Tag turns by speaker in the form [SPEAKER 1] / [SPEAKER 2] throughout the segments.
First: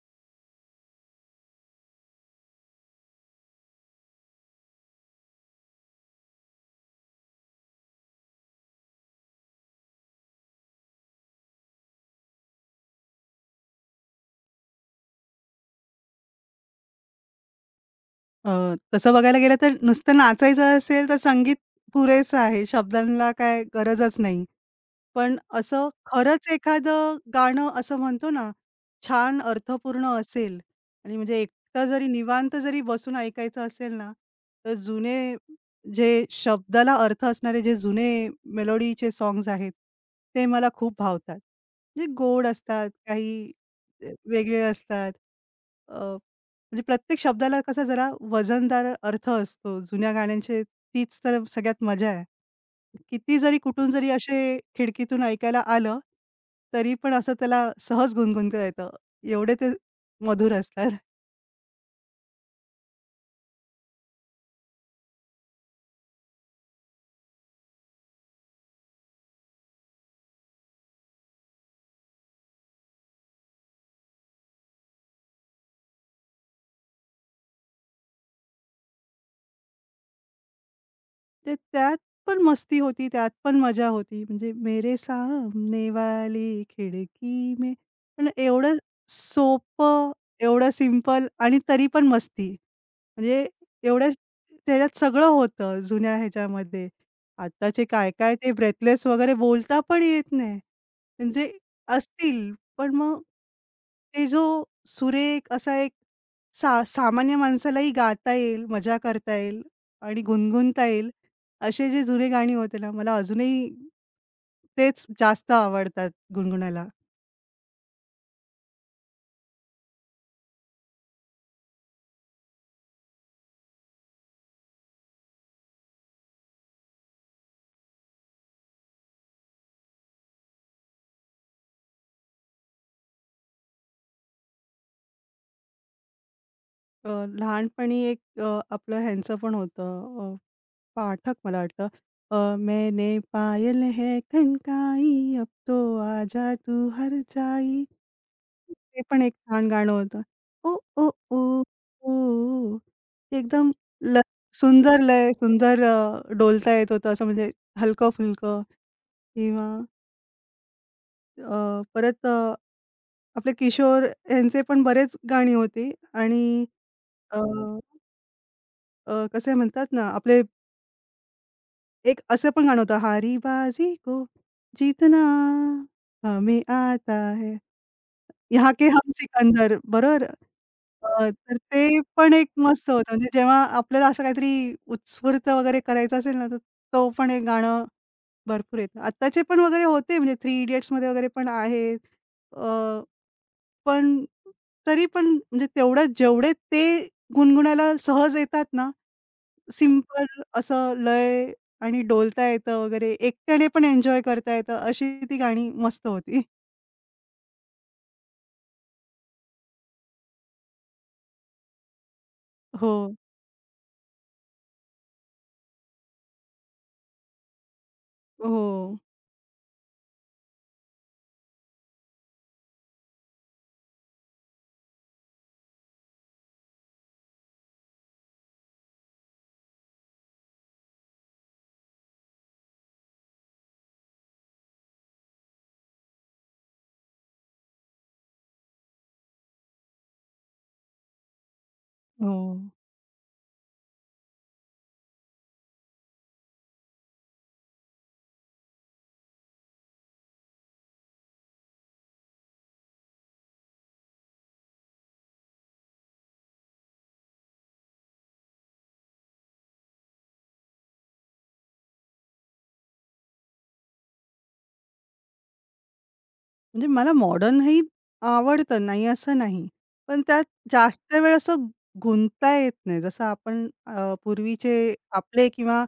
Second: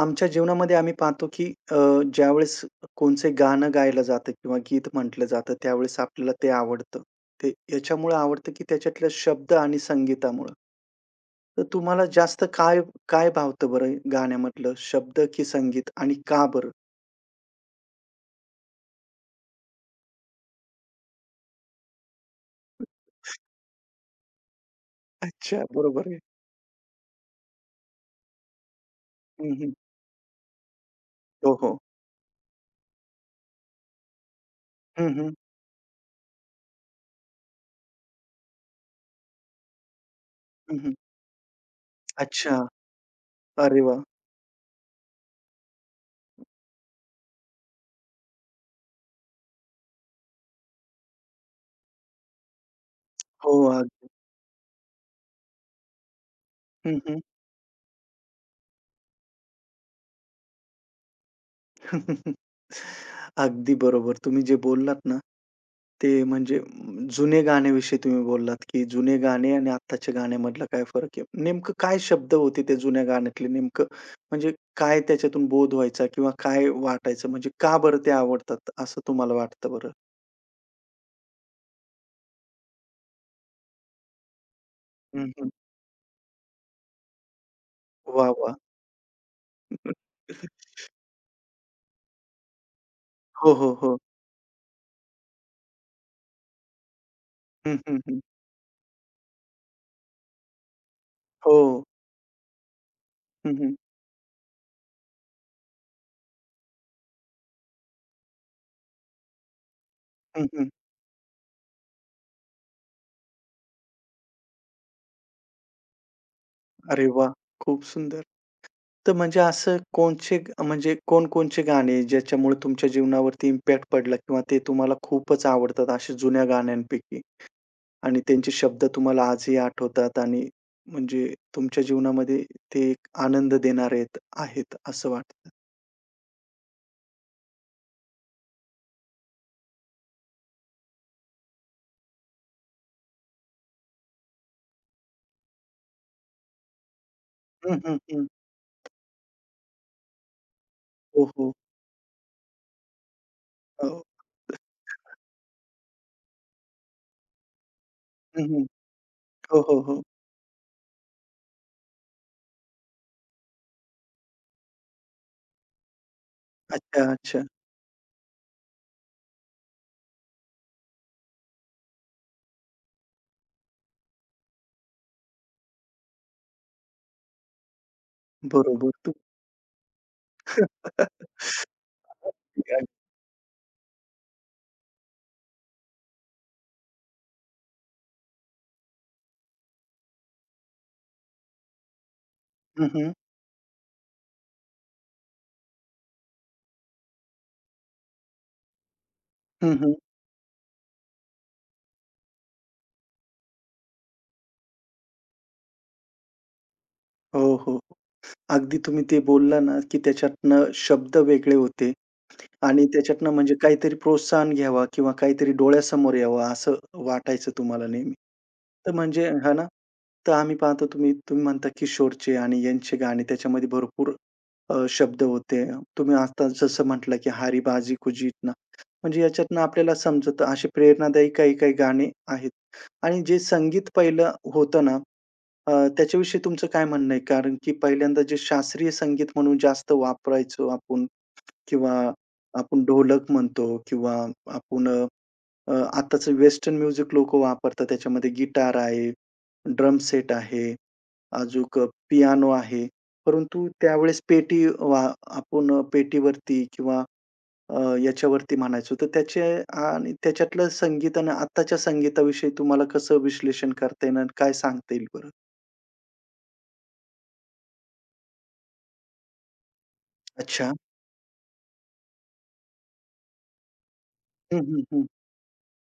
[SPEAKER 1] आमच्या जीवनामध्ये आम्ही पाहतो, की अ, ज्यावेळेस कोणचे गाणं गायलं जातं किंवा गीत म्हटलं जातं, त्यावेळेस आपल्याला ते आवडतं. ते याच्यामुळं आवडतं, की त्याच्यातले शब्द आणि संगीतामुळं. तर तुम्हाला जास्त काय काय भावतं बरं गाण्यामधलं शब्द की संगीत आणि का बरं?
[SPEAKER 2] अ, तसं बघायला गेलं तर नुसतं नाचायचं असेल तर संगीत पुरेसं आहे. शब्दांना काय गरजच नाही. पण
[SPEAKER 1] अच्छा,
[SPEAKER 2] असं
[SPEAKER 1] बरोबर आहे.
[SPEAKER 2] खरंच एखादं गाणं असं म्हणतो ना, छान
[SPEAKER 1] हं, हं.
[SPEAKER 2] अर्थपूर्ण असेल आणि म्हणजे
[SPEAKER 1] हो, हो.
[SPEAKER 2] एकटं जरी निवांत जरी बसून ऐकायचं असेल ना, तर
[SPEAKER 1] हं,
[SPEAKER 2] जुने
[SPEAKER 1] हं.
[SPEAKER 2] जे शब्दाला अर्थ असणारे जे जुने मेलोडीचे सॉन्ग्स आहेत, ते मला
[SPEAKER 1] हं,
[SPEAKER 2] खूप
[SPEAKER 1] हं.
[SPEAKER 2] भावतात. जे गोड
[SPEAKER 1] अच्छा.
[SPEAKER 2] असतात, काही
[SPEAKER 1] अरे वाह!
[SPEAKER 2] वेगळे असतात. म्हणजे प्रत्येक शब्दाला कसा जरा वजनदार अर्थ असतो. जुन्या गाण्यांचे तीच तर सगळ्यात मजा आहे. किती
[SPEAKER 1] हो,
[SPEAKER 2] जरी कुठून
[SPEAKER 1] अगदी.
[SPEAKER 2] जरी असे खिडकीतून ऐकायला आलं, तरी
[SPEAKER 1] हं,
[SPEAKER 2] पण
[SPEAKER 1] हं.
[SPEAKER 2] असं त्याला सहज गुणगुणता येतं. एवढे ते मधुर असतात.
[SPEAKER 1] अगदी बरोबर. तुम्ही जे बोललात ना, ते म्हणजे जुने गाण्याविषयी तुम्ही बोललात, की जुने गाणे आणि आत्ताच्या गाण्यामधला काय फरक आहे. नेमकं काय शब्द होते त्या जुन्या गाण्यातले नेमकं म्हणजे काय त्याच्यातून बोध व्हायचा किंवा काय वाटायचं म्हणजे का बरं ते आवडतात असं तुम्हाला वाटतं बरं?
[SPEAKER 2] ते त्यात पण मस्ती होती, त्यात पण मजा होती. म्हणजे मेरे
[SPEAKER 1] हं, हं.
[SPEAKER 2] सामने वाली खिडकी में पण
[SPEAKER 1] वाह! वाह!
[SPEAKER 2] एवढं सोपं, एवढं सिंपल आणि तरी पण मस्ती. म्हणजे
[SPEAKER 1] हो, हो, हो.
[SPEAKER 2] एवढ्या त्याच्यात सगळं होतं जुन्या ह्याच्यामध्ये.
[SPEAKER 1] हं,
[SPEAKER 2] आत्ताचे
[SPEAKER 1] हं, हं.
[SPEAKER 2] काय-काय ते ब्रेथलेस वगैरे बोलता पण येत नाही. म्हणजे
[SPEAKER 1] हो.
[SPEAKER 2] असतील, पण मग
[SPEAKER 1] हं, हं.
[SPEAKER 2] ते जो सुरेख असा एक सामान्य माणसालाही गाता येईल, मजा करता येईल आणि
[SPEAKER 1] हं, हं.
[SPEAKER 2] गुणगुणता येईल, असे जे जुने गाणी होते ना, मला अजूनही तेच जास्त आवडतात गुणगुणायला.
[SPEAKER 1] अरे वाह! खूप सुंदर. तर म्हणजे असं कोणचे म्हणजे कोणकोणचे गाणे ज्याच्यामुळे तुमच्या जीवनावरती इम्पॅक्ट पडला किंवा ते तुम्हाला खूपच आवडतात अशा जुन्या गाण्यांपैकी आणि त्यांचे शब्द तुम्हाला आजही आठवतात आणि म्हणजे तुमच्या जीवनामध्ये ते एक आनंद देणारे आहेत आहेत असं वाटतं?
[SPEAKER 2] अ, लहानपणी एक आपलं ह्यांचं पण होतं पाठक मला वाटतं. मैंने पायल है खनकाई, अब तो आजा तू हर
[SPEAKER 1] हं,
[SPEAKER 2] जाई
[SPEAKER 1] हं, हं.
[SPEAKER 2] ते पण एक छान गाणं होतं. ओ, ओ,
[SPEAKER 1] हो,
[SPEAKER 2] ओ,
[SPEAKER 1] हो.
[SPEAKER 2] ओ, ते एकदम
[SPEAKER 1] हो.
[SPEAKER 2] ल सुंदर लय, सुंदर डोलता येत होतं असं म्हणजे
[SPEAKER 1] हं, हं.
[SPEAKER 2] हलकं-फुलकं
[SPEAKER 1] हो,
[SPEAKER 2] किंवा
[SPEAKER 1] हो, हो.
[SPEAKER 2] परत आपले किशोर यांचे पण बरेच गाणी होती आणि
[SPEAKER 1] अच्छा,
[SPEAKER 2] अ,
[SPEAKER 1] अच्छा.
[SPEAKER 2] अ, कसे म्हणतात ना, आपले एक असं पण गाणं होतं, हारी बाजी को जीतना हमें आता है. यहाँ के
[SPEAKER 1] बरोबर
[SPEAKER 2] हम
[SPEAKER 1] तू
[SPEAKER 2] सिकंदर बरोबर. तर ते पण एक मस्त होतं. म्हणजे जेव्हा आपल्याला असं काहीतरी उत्स्फूर्त वगैरे करायचं असेल ना, तर तो पण एक गाणं भरपूर येतं. आत्ताचे पण वगैरे होते म्हणजे थ्री इडियट्समध्ये वगैरे पण आहे. अ,
[SPEAKER 1] हं, हं.
[SPEAKER 2] पण तरी पण म्हणजे तेवढं जेवढे ते गुणगुणायला सहज येतात ना,
[SPEAKER 1] हं, हं.
[SPEAKER 2] सिंपल असं लय आणि डोलता येतं वगैरे. एकट्याने पण एन्जॉय करता येतं अशी ती गाणी मस्त होती.
[SPEAKER 1] हो, हो. अगदी तुम्ही ते बोलला ना, की त्याच्यातनं शब्द वेगळे होते. आणि
[SPEAKER 2] हो,
[SPEAKER 1] त्याच्यातनं म्हणजे काहीतरी प्रोत्साहन घ्यावा किंवा काहीतरी डोळ्यासमोर यावं असं वाटायचं तुम्हाला नेहमी. तर
[SPEAKER 2] हो,
[SPEAKER 1] म्हणजे हां ना, तर आम्ही पाहतो तुम्ही तुम्ही म्हणता किशोरचे आणि यांचे गाणे त्याच्यामध्ये भरपूर शब्द होते. तुम्ही आता जसं म्हटलं की "हारी बाजी को जीतना" म्हणजे याच्यातनं आपल्याला समजतं अशी प्रेरणादायी काही-काही गाणे आहेत. आणि जे संगीत पहिलं होतं ना, अ, त्याच्याविषयी तुमचं काय म्हणणं आहे? कारण की पहिल्यांदा जे शास्त्रीय संगीत म्हणून जास्त वापरायचो आपण किंवा
[SPEAKER 2] हो.
[SPEAKER 1] आपण ढोलक म्हणतो किंवा आपण अ, आत्ताचं वेस्टर्न म्युझिक लोकं वापरतात. त्याच्यामध्ये गिटार आहे, ड्रम सेट आहे, अजूक पियानो आहे. परंतु त्यावेळेस पेटी आपण पेटीवरती किंवा याच्यावरती म्हणायचो. तर त्याचे आणि त्याच्यातलं संगीत आणि आत्ताच्या संगीताविषयी तुम्हाला कसं विश्लेषण करता येईल आणि काय सांगता येईल बरं?
[SPEAKER 2] म्हणजे मला मॉडर्नही आवडतं, नाही असं नाही. पण त्यात
[SPEAKER 1] अच्छा.
[SPEAKER 2] जास्त वेळ असं गुंतता येत नाही. जसं आपण
[SPEAKER 1] हं, हं,
[SPEAKER 2] पूर्वीचे
[SPEAKER 1] हं.
[SPEAKER 2] आपले किंवा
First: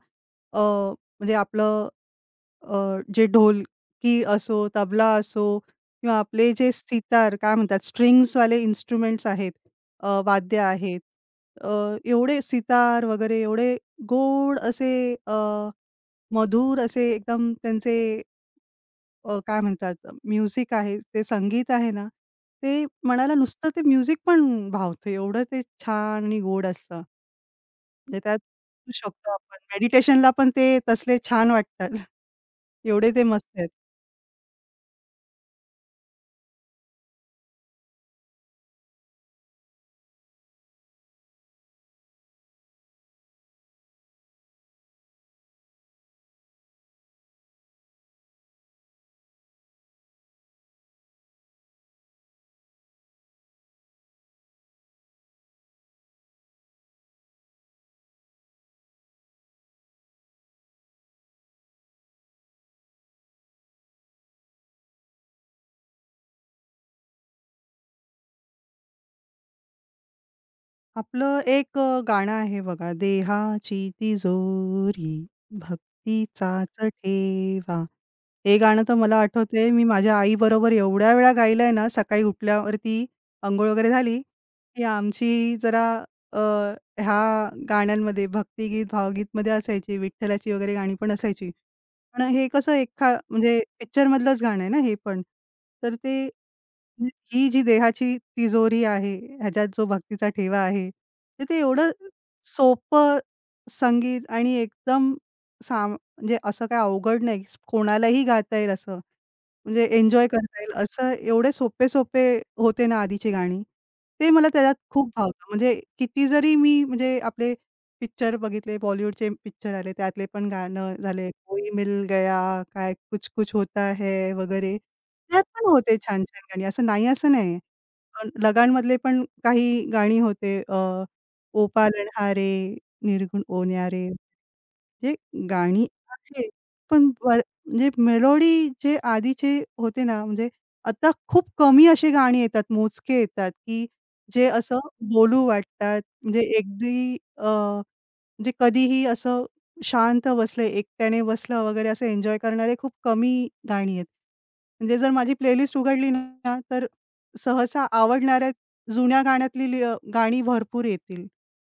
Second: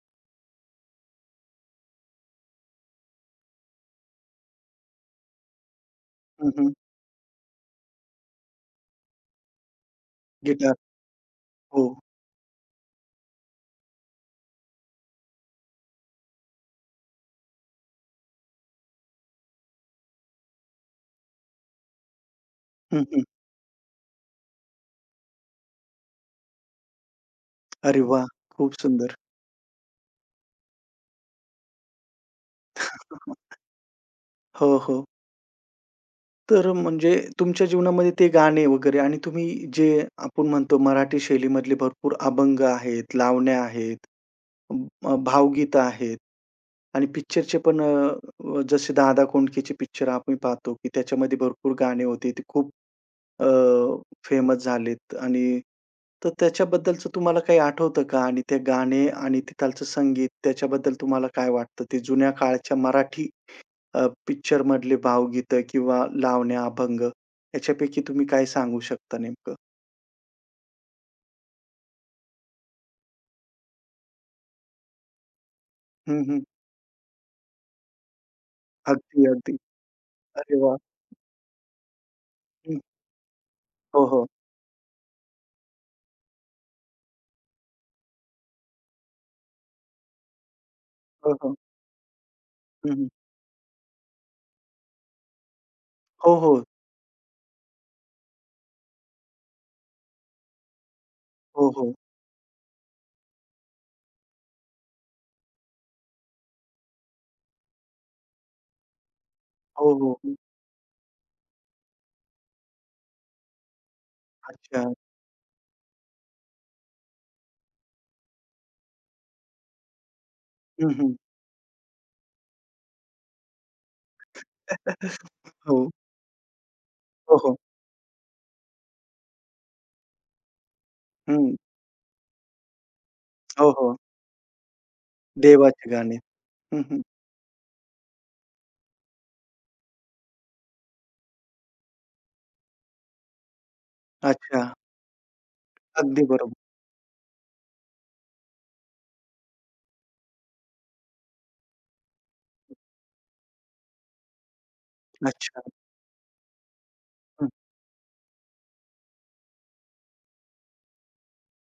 [SPEAKER 2] अ, म्हणजे आपलं जे ढोलकी असो, तबला असो किंवा
[SPEAKER 1] हं,
[SPEAKER 2] आपले जे
[SPEAKER 1] हं.
[SPEAKER 2] सितार काय म्हणतात strings वाले इन्स्ट्रुमेंट्स आहेत, वाद्य
[SPEAKER 1] गिटार.
[SPEAKER 2] आहेत. अ,
[SPEAKER 1] हो.
[SPEAKER 2] एवढे सितार वगैरे एवढे गोड असे अ, मधुर असे एकदम त्यांचे काय म्हणतात म्युझिक आहे, ते संगीत आहे ना, ते
[SPEAKER 1] हं, हं.
[SPEAKER 2] मनाला नुसतं ते म्युझिक पण भावतं. एवढं ते छान आणि गोड असतं.
[SPEAKER 1] अरे
[SPEAKER 2] म्हणजे
[SPEAKER 1] वाह!
[SPEAKER 2] त्यात
[SPEAKER 1] खूप सुंदर.
[SPEAKER 2] शकतो आपण मेडिटेशनला पण ते तसले छान वाटतात. एवढे ते मस्त आहेत.
[SPEAKER 1] हो, हो. तर म्हणजे तुमच्या जीवनामध्ये ते गाणे वगैरे आणि तुम्ही जे आपण म्हणतो मराठी शैलीमधले भरपूर अभंग आहेत, लावण्या आहेत, भावगीतं आहेत आणि पिक्चरचे पण जसे दादा कोंडकेचे पिक्चर आपण पाहतो, की त्याच्यामध्ये भरपूर गाणे होते. ते खूप अ, फेमस झालेत आणि तर त्याच्याबद्दलचं तुम्हाला काही आठवतं का? आणि ते गाणे आणि तिथालचं संगीत त्याच्याबद्दल तुम्हाला काय वाटतं? ते जुन्या काळच्या मराठी अ, मधले भावगीतं किंवा लावण्या, अभंग याच्यापैकी तुम्ही काय सांगू शकता नेमकं?
[SPEAKER 2] आपलं एक गाणं आहे बघा, देहाची तिजोरी
[SPEAKER 1] हं, हं.
[SPEAKER 2] भक्तीचाच ठेवा. हे गाणं तर मला
[SPEAKER 1] अगदी, अगदी.
[SPEAKER 2] आठवतंय मी माझ्या
[SPEAKER 1] अरे
[SPEAKER 2] आईबरोबर
[SPEAKER 1] वाह!
[SPEAKER 2] एवढ्या वेळा गायलंय ना, सकाळी
[SPEAKER 1] हं.
[SPEAKER 2] उठल्यावरती अंघोळ वगैरे
[SPEAKER 1] हो,
[SPEAKER 2] झाली,
[SPEAKER 1] हो.
[SPEAKER 2] की आमची जरा अ, ह्या गाण्यांमध्ये भक्तिगीत, भावगीतमध्ये असायची, विठ्ठलाची वगैरे गाणी पण
[SPEAKER 1] हो,
[SPEAKER 2] असायची.
[SPEAKER 1] हो.
[SPEAKER 2] पण हे कसं
[SPEAKER 1] हं, हं.
[SPEAKER 2] म्हणजे पिक्चरमधलंच गाणं आहे ना हे पण. तर ते
[SPEAKER 1] हो, हो.
[SPEAKER 2] म्हणजे ही जी देहाची तिजोरी आहे, ह्याच्यात जो भक्तीचा ठेवा आहे, तर ते
[SPEAKER 1] हो,
[SPEAKER 2] एवढं
[SPEAKER 1] हो.
[SPEAKER 2] सोपं संगीत आणि एकदम म्हणजे असं काही अवघड नाही, कोणालाही गाता येईल असं. म्हणजे
[SPEAKER 1] हो, हो.
[SPEAKER 2] एन्जॉय
[SPEAKER 1] हं.
[SPEAKER 2] करता येईल असं एवढे सोपे-सोपे होते ना आधीची गाणी. ते मला त्याच्यात
[SPEAKER 1] अच्छा.
[SPEAKER 2] खूप भावतं. म्हणजे किती जरी मी म्हणजे आपले पिक्चर बघितले, बॉलिवूडचे पिक्चर आले, त्यातले पण
[SPEAKER 1] हं,
[SPEAKER 2] गाणं
[SPEAKER 1] हं.
[SPEAKER 2] झाले, कोई मिल गया, काय कुछ कुछ होता है वगैरे. त्यात पण
[SPEAKER 1] हो.
[SPEAKER 2] होते छान-छान गाणी. असं नाही असं
[SPEAKER 1] हो, हो.
[SPEAKER 2] नाही. पण लगानमधले पण काही गाणी होते.
[SPEAKER 1] हं.
[SPEAKER 2] ओ पालनहारे, निर्गुण
[SPEAKER 1] हो, हो.
[SPEAKER 2] ओन्यारे. म्हणजे गाणी
[SPEAKER 1] देवाचे गाणे.
[SPEAKER 2] आहेत,
[SPEAKER 1] हं, हं.
[SPEAKER 2] पण म्हणजे मेलोडी जे आधीचे होते ना, म्हणजे आता खूप कमी अशी गाणी येतात, मोजके येतात, की जे
[SPEAKER 1] अच्छा.
[SPEAKER 2] असं बोलू वाटतात.
[SPEAKER 1] अगदी
[SPEAKER 2] म्हणजे
[SPEAKER 1] बरोबर.
[SPEAKER 2] अगदी म्हणजे कधीही असं शांत बसले, एकट्याने बसलं वगैरे असं एन्जॉय करणारे खूप कमी गाणी आहेत. म्हणजे जर माझी
[SPEAKER 1] अच्छा.
[SPEAKER 2] प्लेलिस्ट उघडली ना, तर
[SPEAKER 1] हं.
[SPEAKER 2] सहसा आवडणाऱ्या जुन्या गाण्यातली गाणी भरपूर येतील.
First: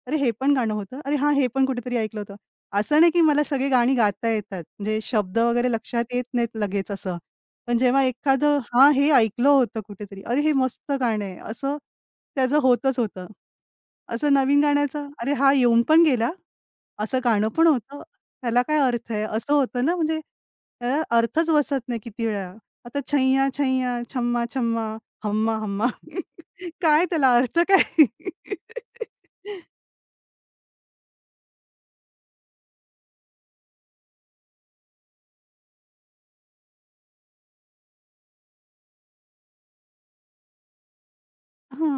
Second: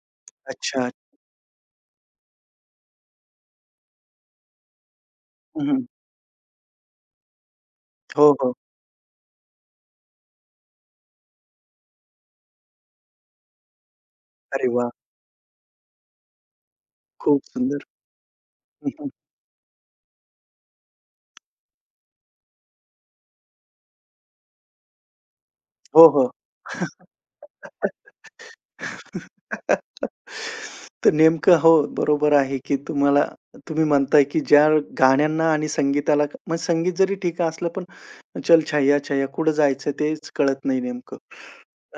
[SPEAKER 2] "अरे, हे पण गाणं
[SPEAKER 1] अच्छा.
[SPEAKER 2] होतं. अरे हां, हे पण कुठेतरी ऐकलं होतं." असं नाही की मला सगळी गाणी गाता येतात. म्हणजे शब्द
[SPEAKER 1] हं,
[SPEAKER 2] वगैरे
[SPEAKER 1] हं.
[SPEAKER 2] लक्षात येत नाहीत लगेच असं. पण जेव्हा
[SPEAKER 1] हो, हो.
[SPEAKER 2] एखादं हां, हे ऐकलं होतं कुठेतरी. अरे, हे मस्त गाणं आहे. असं त्याचं होतच होतं. असं नवीन
[SPEAKER 1] अरे वाह!
[SPEAKER 2] गाण्याचं, अरे, हा येऊन पण गेला. असं
[SPEAKER 1] खूप
[SPEAKER 2] गाणं पण
[SPEAKER 1] सुंदर.
[SPEAKER 2] होतं. त्याला काय
[SPEAKER 1] हं, हं.
[SPEAKER 2] अर्थ आहे? असं होतं ना म्हणजे त्याला अर्थच बसत नाही किती वेळा. आता छैया, छैया, छम्मा, छम्मा, हम्मा, हम्मा.
[SPEAKER 1] हो, हो.
[SPEAKER 2] काय त्याला अर्थ काय?
[SPEAKER 1] तर नेमकं हो, बरोबर आहे, की तुम्हाला तुम्ही म्हणताय, की ज्या गाण्यांना आणि संगीताला मग संगीत जरी ठीक असलं, पण "चल छैया छैया" कुठं जायचं तेच कळत नाही नेमकं,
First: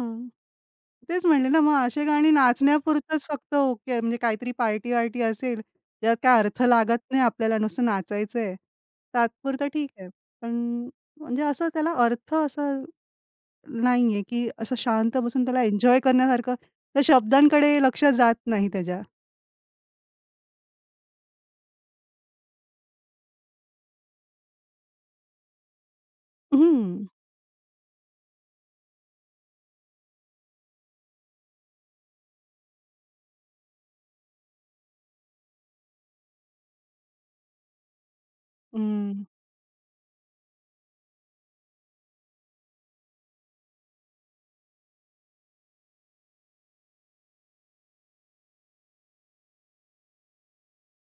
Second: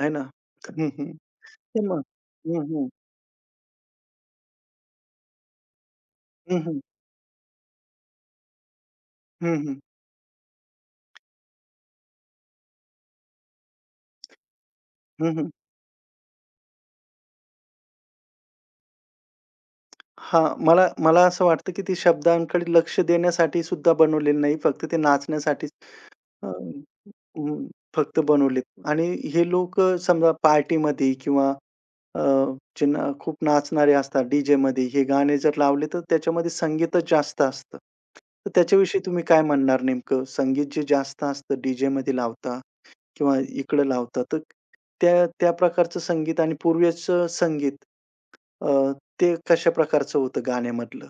[SPEAKER 1] आहे ना? हं, हं.
[SPEAKER 2] तेच म्हणले ना, मग
[SPEAKER 1] ते मग
[SPEAKER 2] असे गाणी
[SPEAKER 1] हं, हं.
[SPEAKER 2] नाचण्यापुरतंच फक्त ओके, म्हणजे काहीतरी पार्टी-वार्टी असेल, ज्यात काय
[SPEAKER 1] हं,
[SPEAKER 2] अर्थ
[SPEAKER 1] हं.
[SPEAKER 2] लागत नाही आपल्याला, नुसतं नाचायचंय,
[SPEAKER 1] हं,
[SPEAKER 2] तात्पुरतं
[SPEAKER 1] हं.
[SPEAKER 2] ठीक आहे. पण म्हणजे असं त्याला अर्थ असं नाहीये, की असं शांत
[SPEAKER 1] हं,
[SPEAKER 2] बसून
[SPEAKER 1] हं.
[SPEAKER 2] त्याला एन्जॉय करण्यासारखं त्या शब्दांकडे लक्ष जात नाही त्याच्या.
[SPEAKER 1] हां, मला मला असं वाटतं, की ते शब्दांकडे लक्ष देण्यासाठी सुद्धा बनवलेलं नाही, फक्त ते नाचण्यासाठीच अ,
[SPEAKER 2] हं.
[SPEAKER 1] हं, फक्त बनवलेत आणि हे लोकं समजा पार्टीमध्ये किंवा अ, जे ना खूप नाचणारे असतात डीजेमध्ये, हे गाणे जर लावले तर त्याच्यामध्ये संगीतच जास्त असतं. तर त्याच्याविषयी तुम्ही
[SPEAKER 2] हं.
[SPEAKER 1] काय म्हणणार नेमकं? संगीत जे जास्त असतं डीजेमध्ये लावता किंवा इकडं लावता, तर त्या त्या प्रकारचं संगीत आणि पूर्वीचं संगीत अ, ते कशा प्रकारचं होतं गाण्यामधलं?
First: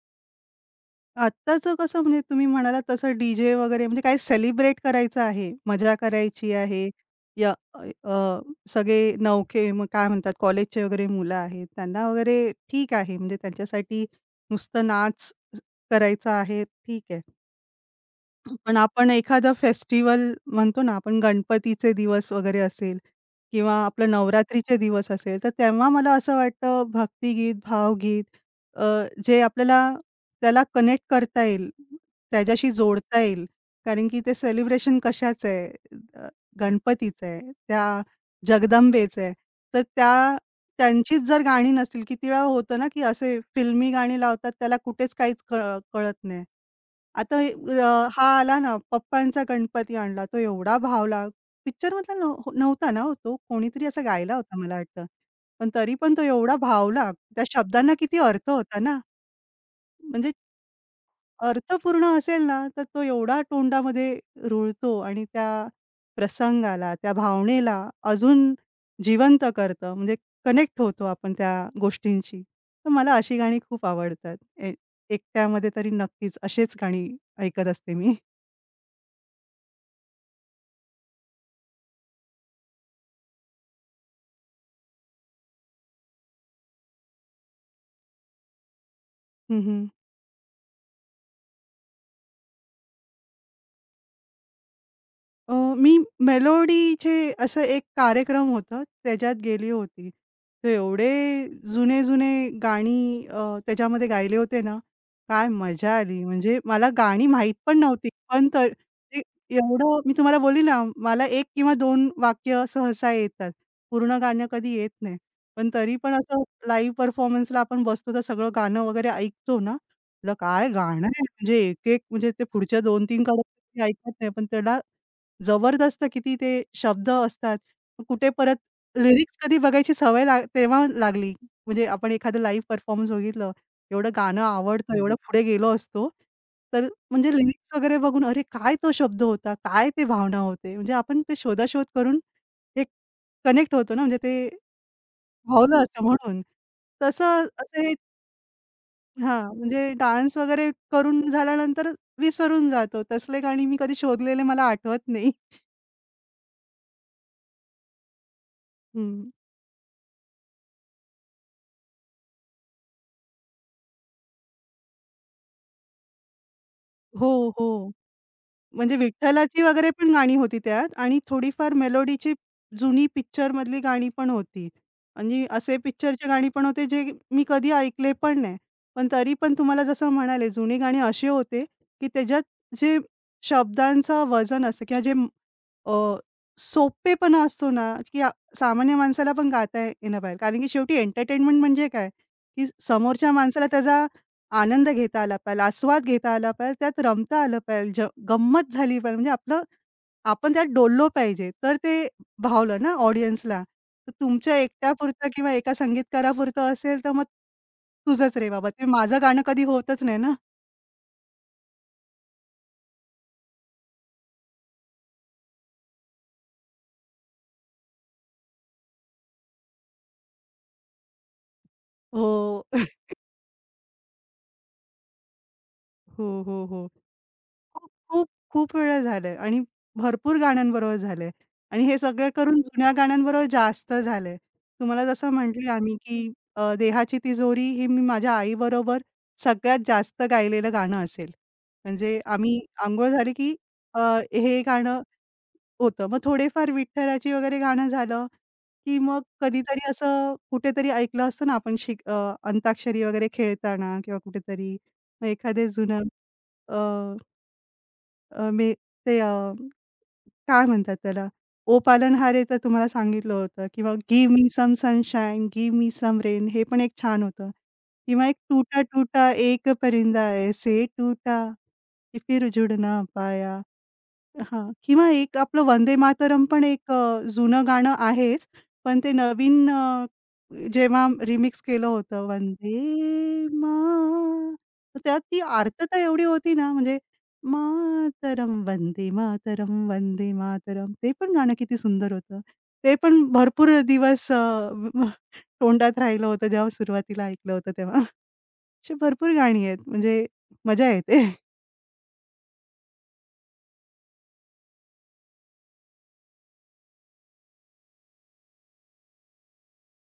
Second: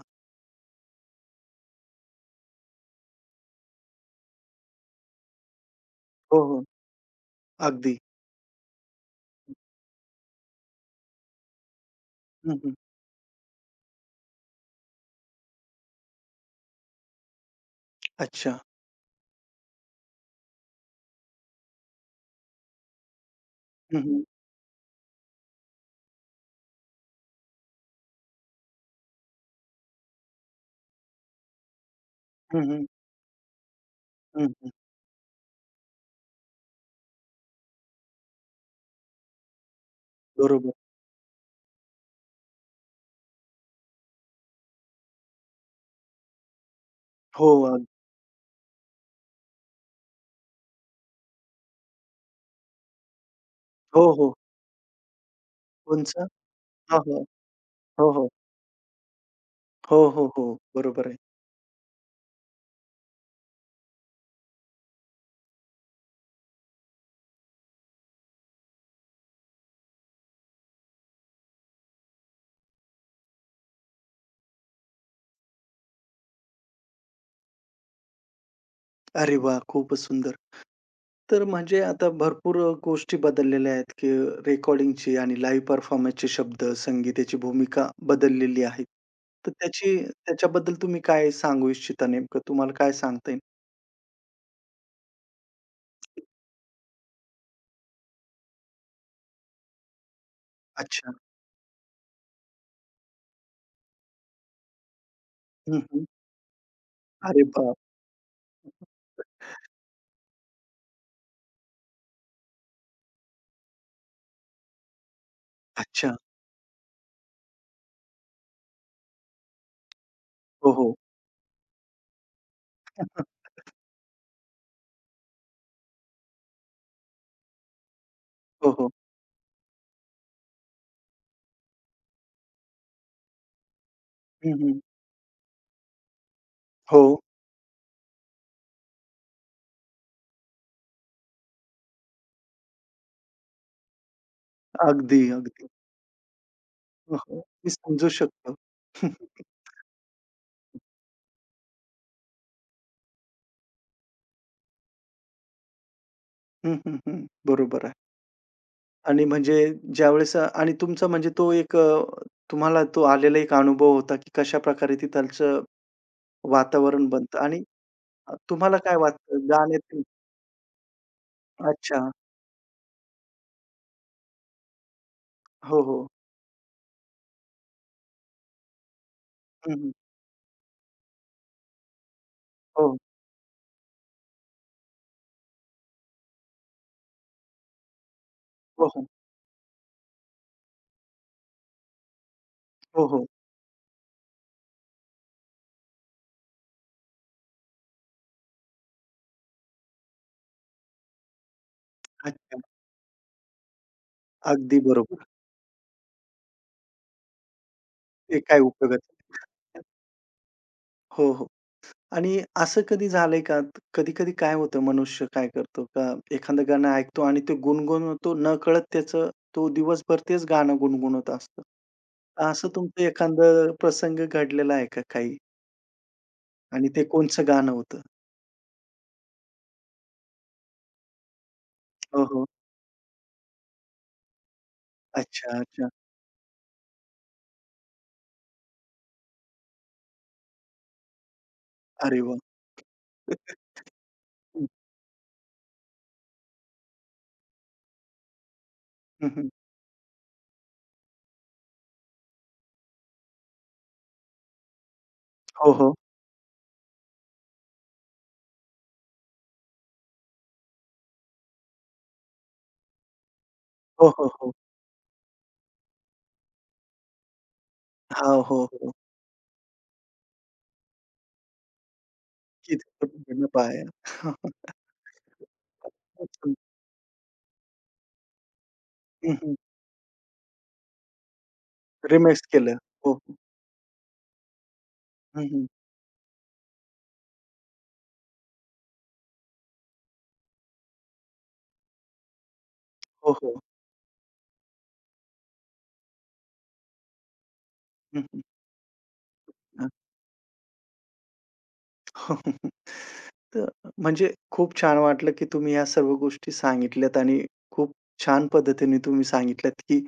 [SPEAKER 2] आत्ताचं कसं म्हणजे तुम्ही म्हणालात तसं डी-जे वगैरे म्हणजे काय सेलिब्रेट करायचं आहे, मजा
[SPEAKER 1] हो,
[SPEAKER 2] करायची
[SPEAKER 1] हो.
[SPEAKER 2] आहे. या अ,
[SPEAKER 1] अगदी.
[SPEAKER 2] अ, सगळे नवखे मग काय म्हणतात कॉलेजचे वगैरे मुलं आहेत, त्यांना वगैरे
[SPEAKER 1] हं, हं.
[SPEAKER 2] ठीक आहे म्हणजे त्यांच्यासाठी नुसतं नाच करायचा आहे, ठीक आहे.
[SPEAKER 1] अच्छा.
[SPEAKER 2] पण आपण एखादा फेस्टिवल म्हणतो ना, आपण गणपतीचे दिवस वगैरे असेल किंवा
[SPEAKER 1] हं,
[SPEAKER 2] आपलं
[SPEAKER 1] हं.
[SPEAKER 2] नवरात्रीचे दिवस असेल, तर तेव्हा मला असं वाटतं भक्तिगीत, भावगीत अ, जे आपल्याला त्याला कनेक्ट करता येईल,
[SPEAKER 1] हं,
[SPEAKER 2] त्याच्याशी
[SPEAKER 1] हं.
[SPEAKER 2] जोडता येईल. कारण की ते
[SPEAKER 1] हं, हं.
[SPEAKER 2] सेलिब्रेशन कशाचं आहे, अ, गणपतीचं आहे, त्या जगदंबेचं आहे. तर त्या
[SPEAKER 1] बरोबर.
[SPEAKER 2] त्यांचीच जर गाणी नसतील, किती वेळा होतं ना, की असे फिल्मी गाणी लावतात त्याला कुठेच काहीच कळत नाही. आता
[SPEAKER 1] हो,
[SPEAKER 2] हे हा आला ना, पप्पांचा गणपती आणला, तो एवढा भावला. पिक्चरमधला नव्हता ना हो तो, कोणीतरी असा
[SPEAKER 1] हो, हो.
[SPEAKER 2] गायला होता मला वाटतं. पण तरी पण तो
[SPEAKER 1] कोणचं?
[SPEAKER 2] एवढा
[SPEAKER 1] हां,
[SPEAKER 2] भावला,
[SPEAKER 1] हां.
[SPEAKER 2] त्या शब्दांना
[SPEAKER 1] हो,
[SPEAKER 2] किती
[SPEAKER 1] हो.
[SPEAKER 2] अर्थ होता ना.
[SPEAKER 1] हो, हो,
[SPEAKER 2] म्हणजे
[SPEAKER 1] हो. बरोबर आहे.
[SPEAKER 2] अर्थपूर्ण असेल ना, तर तो एवढा तोंडामध्ये रुळतो आणि त्या प्रसंगाला, त्या भावनेला अजून जिवंत करतं. म्हणजे कनेक्ट होतो आपण त्या गोष्टींशी. तर मला अशी गाणी खूप आवडतात. एकट्यामध्ये तरी नक्कीच अशीच गाणी ऐकत असते मी.
[SPEAKER 1] अरे वाह! खूपच सुंदर. तर म्हणजे आता भरपूर गोष्टी बदललेल्या आहेत, की रेकॉर्डिंगची आणि लाईव्ह परफॉर्मन्सचे शब्द, संगीताची भूमिका बदललेली आहे. तर
[SPEAKER 2] हं,
[SPEAKER 1] त्याच्याबद्दल तुम्ही काय सांगू इच्छिता नेमकं? तुम्हाला काय सांगता येईल?
[SPEAKER 2] मी मेलोडीचे असं एक कार्यक्रम होतं, त्याच्यात गेली होती. तर एवढे
[SPEAKER 1] अच्छा.
[SPEAKER 2] जुने-जुने गाणी त्याच्यामध्ये गायले होते ना, काय
[SPEAKER 1] हं,
[SPEAKER 2] मजा
[SPEAKER 1] हं.
[SPEAKER 2] आली. म्हणजे मला गाणी
[SPEAKER 1] अरे
[SPEAKER 2] माहीत
[SPEAKER 1] बाप!
[SPEAKER 2] पण नव्हती. पण तर ते एवढं मी तुम्हाला बोलली ना, मला 1 किंवा 2 वाक्य सहसा येतात. पूर्ण गाणं कधी येत नाही. पण तरी पण
[SPEAKER 1] अच्छा.
[SPEAKER 2] असं लाईव्ह परफॉर्मन्सला आपण बसतो तर सगळं गाणं वगैरे ऐकतो ना, म्हटलं काय
[SPEAKER 1] हो, हो.
[SPEAKER 2] गाणं आहे म्हणजे एक-एक म्हणजे ते पुढच्या 2-3 कडे ऐकत नाही, पण त्याला जबरदस्त किती ते शब्द असतात. कुठे परत
[SPEAKER 1] हो, हो.
[SPEAKER 2] लिरिक्स कधी बघायची सवय लाग तेव्हा लागली. म्हणजे आपण एखादं लाईव्ह परफॉर्मन्स बघितलं, एवढं गाणं
[SPEAKER 1] हं, हं.
[SPEAKER 2] आवडतं, हं. एवढं पुढे गेलो असतो. तर
[SPEAKER 1] हो.
[SPEAKER 2] म्हणजे लिरिक्स वगैरे बघून अरे काय तो शब्द होता? काय ते भावना होते? म्हणजे आपण ते शोधाशोध करून एक कनेक्ट होतो ना, म्हणजे ते
[SPEAKER 1] अगदी, अगदी.
[SPEAKER 2] भावलं असतं म्हणून.
[SPEAKER 1] हो, हो.
[SPEAKER 2] तसं
[SPEAKER 1] मी
[SPEAKER 2] असं हे
[SPEAKER 1] समजू शकतो.
[SPEAKER 2] हां, म्हणजे डान्स वगैरे करून झाल्यानंतर विसरून जातो. तसले गाणी मी कधी शोधलेले मला आठवत नाही.
[SPEAKER 1] हं, हं. हं, हं, हं. बरोबर आहे. आणि
[SPEAKER 2] हं.
[SPEAKER 1] म्हणजे ज्यावेळेस आणि तुमचा म्हणजे तो एक तुम्हाला तो आलेला एक अनुभव होता, की कशाप्रकारे तिथालचं वातावरण बनतं
[SPEAKER 2] हो,
[SPEAKER 1] आणि
[SPEAKER 2] हो.
[SPEAKER 1] तुम्हाला काय
[SPEAKER 2] म्हणजे
[SPEAKER 1] वाटतं
[SPEAKER 2] विठ्ठलाची वगैरे
[SPEAKER 1] गाण्यातील
[SPEAKER 2] पण गाणी होती त्यात आणि थोडीफार
[SPEAKER 1] अच्छा.
[SPEAKER 2] मेलोडीची जुनी पिक्चरमधली गाणी पण होती. आणि असे
[SPEAKER 1] हो, हो.
[SPEAKER 2] पिक्चरची गाणी पण होते जे मी कधी ऐकले पण नाही. पण तरी पण
[SPEAKER 1] हं,
[SPEAKER 2] तुम्हाला
[SPEAKER 1] हं.
[SPEAKER 2] जसं म्हणाले जुनी गाणी असे होते, की त्याच्यात जे
[SPEAKER 1] हो,
[SPEAKER 2] शब्दांचं वजन असतं किंवा जे अ, सोपेपणा असतो ना, की
[SPEAKER 1] हो,
[SPEAKER 2] सामान्य
[SPEAKER 1] हो.
[SPEAKER 2] माणसाला पण गाता येणं पाहिजे. कारण की शेवटी एंटरटेनमेंट म्हणजे काय, की
[SPEAKER 1] हो, हो.
[SPEAKER 2] समोरच्या माणसाला त्याचा आनंद घेता आला पाहिजे, आस्वाद घेता आला पाहिजे, त्यात रमता आलं पाहिजे, गंमत झाली पाहिजे. म्हणजे आपलं आपण त्यात डोललो पाहिजे. तर ते
[SPEAKER 1] अच्छा.
[SPEAKER 2] भावलं ना ऑडियन्सला. तर तुमच्या
[SPEAKER 1] अगदी बरोबर.
[SPEAKER 2] एकट्यापुरतं किंवा एका संगीतकारापुरतं असेल, तर मग तुझंच
[SPEAKER 1] ते
[SPEAKER 2] रे
[SPEAKER 1] काय
[SPEAKER 2] बाबा, ते माझं गाणं कधी
[SPEAKER 1] उपयोगाचं.
[SPEAKER 2] होतच नाही ना.
[SPEAKER 1] हो, हो. आणि असं कधी झालंय का? कधी-कधी काय होतं मनुष्य काय करतो का एखादं गाणं ऐकतो आणि ते गुणगुणवतो नकळत त्याचं तो दिवसभर तेच गाणं गुणगुणत असतो.
[SPEAKER 2] हो.
[SPEAKER 1] असं तुमचं एखादं प्रसंग घडलेला आहे का काही?
[SPEAKER 2] हो, हो,
[SPEAKER 1] आणि
[SPEAKER 2] हो.
[SPEAKER 1] ते कोणचं गाणं
[SPEAKER 2] खूप,
[SPEAKER 1] होतं?
[SPEAKER 2] खूप, खूप वेळा झालंय आणि भरपूर गाण्यांबरोबर झालंय आणि हे
[SPEAKER 1] हो,
[SPEAKER 2] सगळं
[SPEAKER 1] हो.
[SPEAKER 2] करून जुन्या गाण्यांबरोबर जास्त झालंय. तुम्हाला जसं
[SPEAKER 1] अच्छा,
[SPEAKER 2] म्हटली
[SPEAKER 1] अच्छा.
[SPEAKER 2] आम्ही, की देहाची तिजोरी हे मी माझ्या आईबरोबर सगळ्यात जास्त गायलेलं गाणं असेल. म्हणजे
[SPEAKER 1] अरे वाह!
[SPEAKER 2] आम्ही अंघोळ झाली, की अ, हे गाणं होतं. मग थोडेफार विठ्ठलाची वगैरे गाणं झालं, की मग
[SPEAKER 1] हं, हं, हं.
[SPEAKER 2] कधीतरी असं कुठेतरी ऐकलं असतं ना आपण अंताक्षरी वगैरे खेळताना किंवा कुठेतरी मग एखादे
[SPEAKER 1] हो, हो.
[SPEAKER 2] जुनं अ अ, मे ते अ, काय म्हणतात त्याला? ओ पालनहारेचं तुम्हाला सांगितलं होतं किंवा
[SPEAKER 1] हो, हो,
[SPEAKER 2] गिव्ह मी
[SPEAKER 1] हो.
[SPEAKER 2] Some sunshine, give me some rain हे पण एक छान होतं किंवा एक
[SPEAKER 1] हां, हो, हो.
[SPEAKER 2] टूटा-टूटा एक परिंदा ऐसे टूटा, कि फिर जुड ना
[SPEAKER 1] किती न
[SPEAKER 2] पाया.
[SPEAKER 1] पाया.
[SPEAKER 2] हां. किंवा एक आपलं वंदे मातरम पण एक जुनं गाणं आहेच. पण ते
[SPEAKER 1] हं,
[SPEAKER 2] नवीन जेव्हा रिमिक्स केलं होतं
[SPEAKER 1] केलं. हो, हो.
[SPEAKER 2] वंदे मा तर त्यात ती
[SPEAKER 1] हं, हं.
[SPEAKER 2] आर्तता एवढी होती ना, म्हणजे मातरम वंदे मातरम, वंदे मातरम. ते पण गाणं किती सुंदर होतं. ते पण
[SPEAKER 1] हो, हो.
[SPEAKER 2] भरपूर दिवस म- तोंडात राहिलं होतं, जेव्हा सुरुवातीला ऐकलं होतं तेव्हा.
[SPEAKER 1] हं, हं.
[SPEAKER 2] अशी भरपूर गाणी आहेत, म्हणजे मजा येते.
[SPEAKER 1] हो. तर म्हणजे खूप छान वाटलं, की तुम्ही या सर्व गोष्टी सांगितल्यात आणि खूप छान पद्धतीने तुम्ही सांगितल्यात, की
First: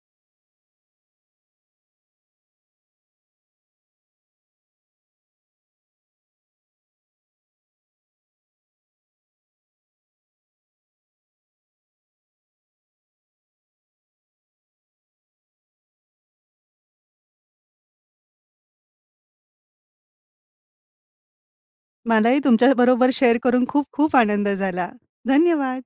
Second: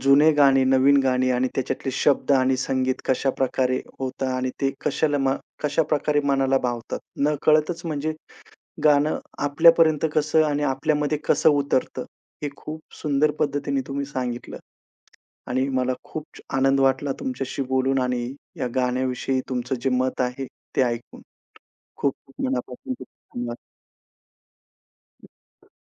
[SPEAKER 1] जुने गाणे, नवीन गाणी आणि त्याच्यातले शब्द आणि संगीत कशाप्रकारे होतं आणि ते कशाला कशाप्रकारे मनाला भावतात. नकळतच म्हणजे गाणं आपल्यापर्यंत कसं आणि आपल्यामध्ये कसं उतरतं, हे खूप सुंदर पद्धतीने तुम्ही सांगितलं आणि मला खूप आनंद वाटला तुमच्याशी बोलून आणि या गाण्याविषयी तुमचं जे मत आहे, ते ऐकून. खूप
[SPEAKER 2] मलाही
[SPEAKER 1] खूप मनापासून खूप
[SPEAKER 2] तुमच्याबरोबर शेअर करून
[SPEAKER 1] धन्यवाद.
[SPEAKER 2] खूप खूप आनंद झाला. धन्यवाद.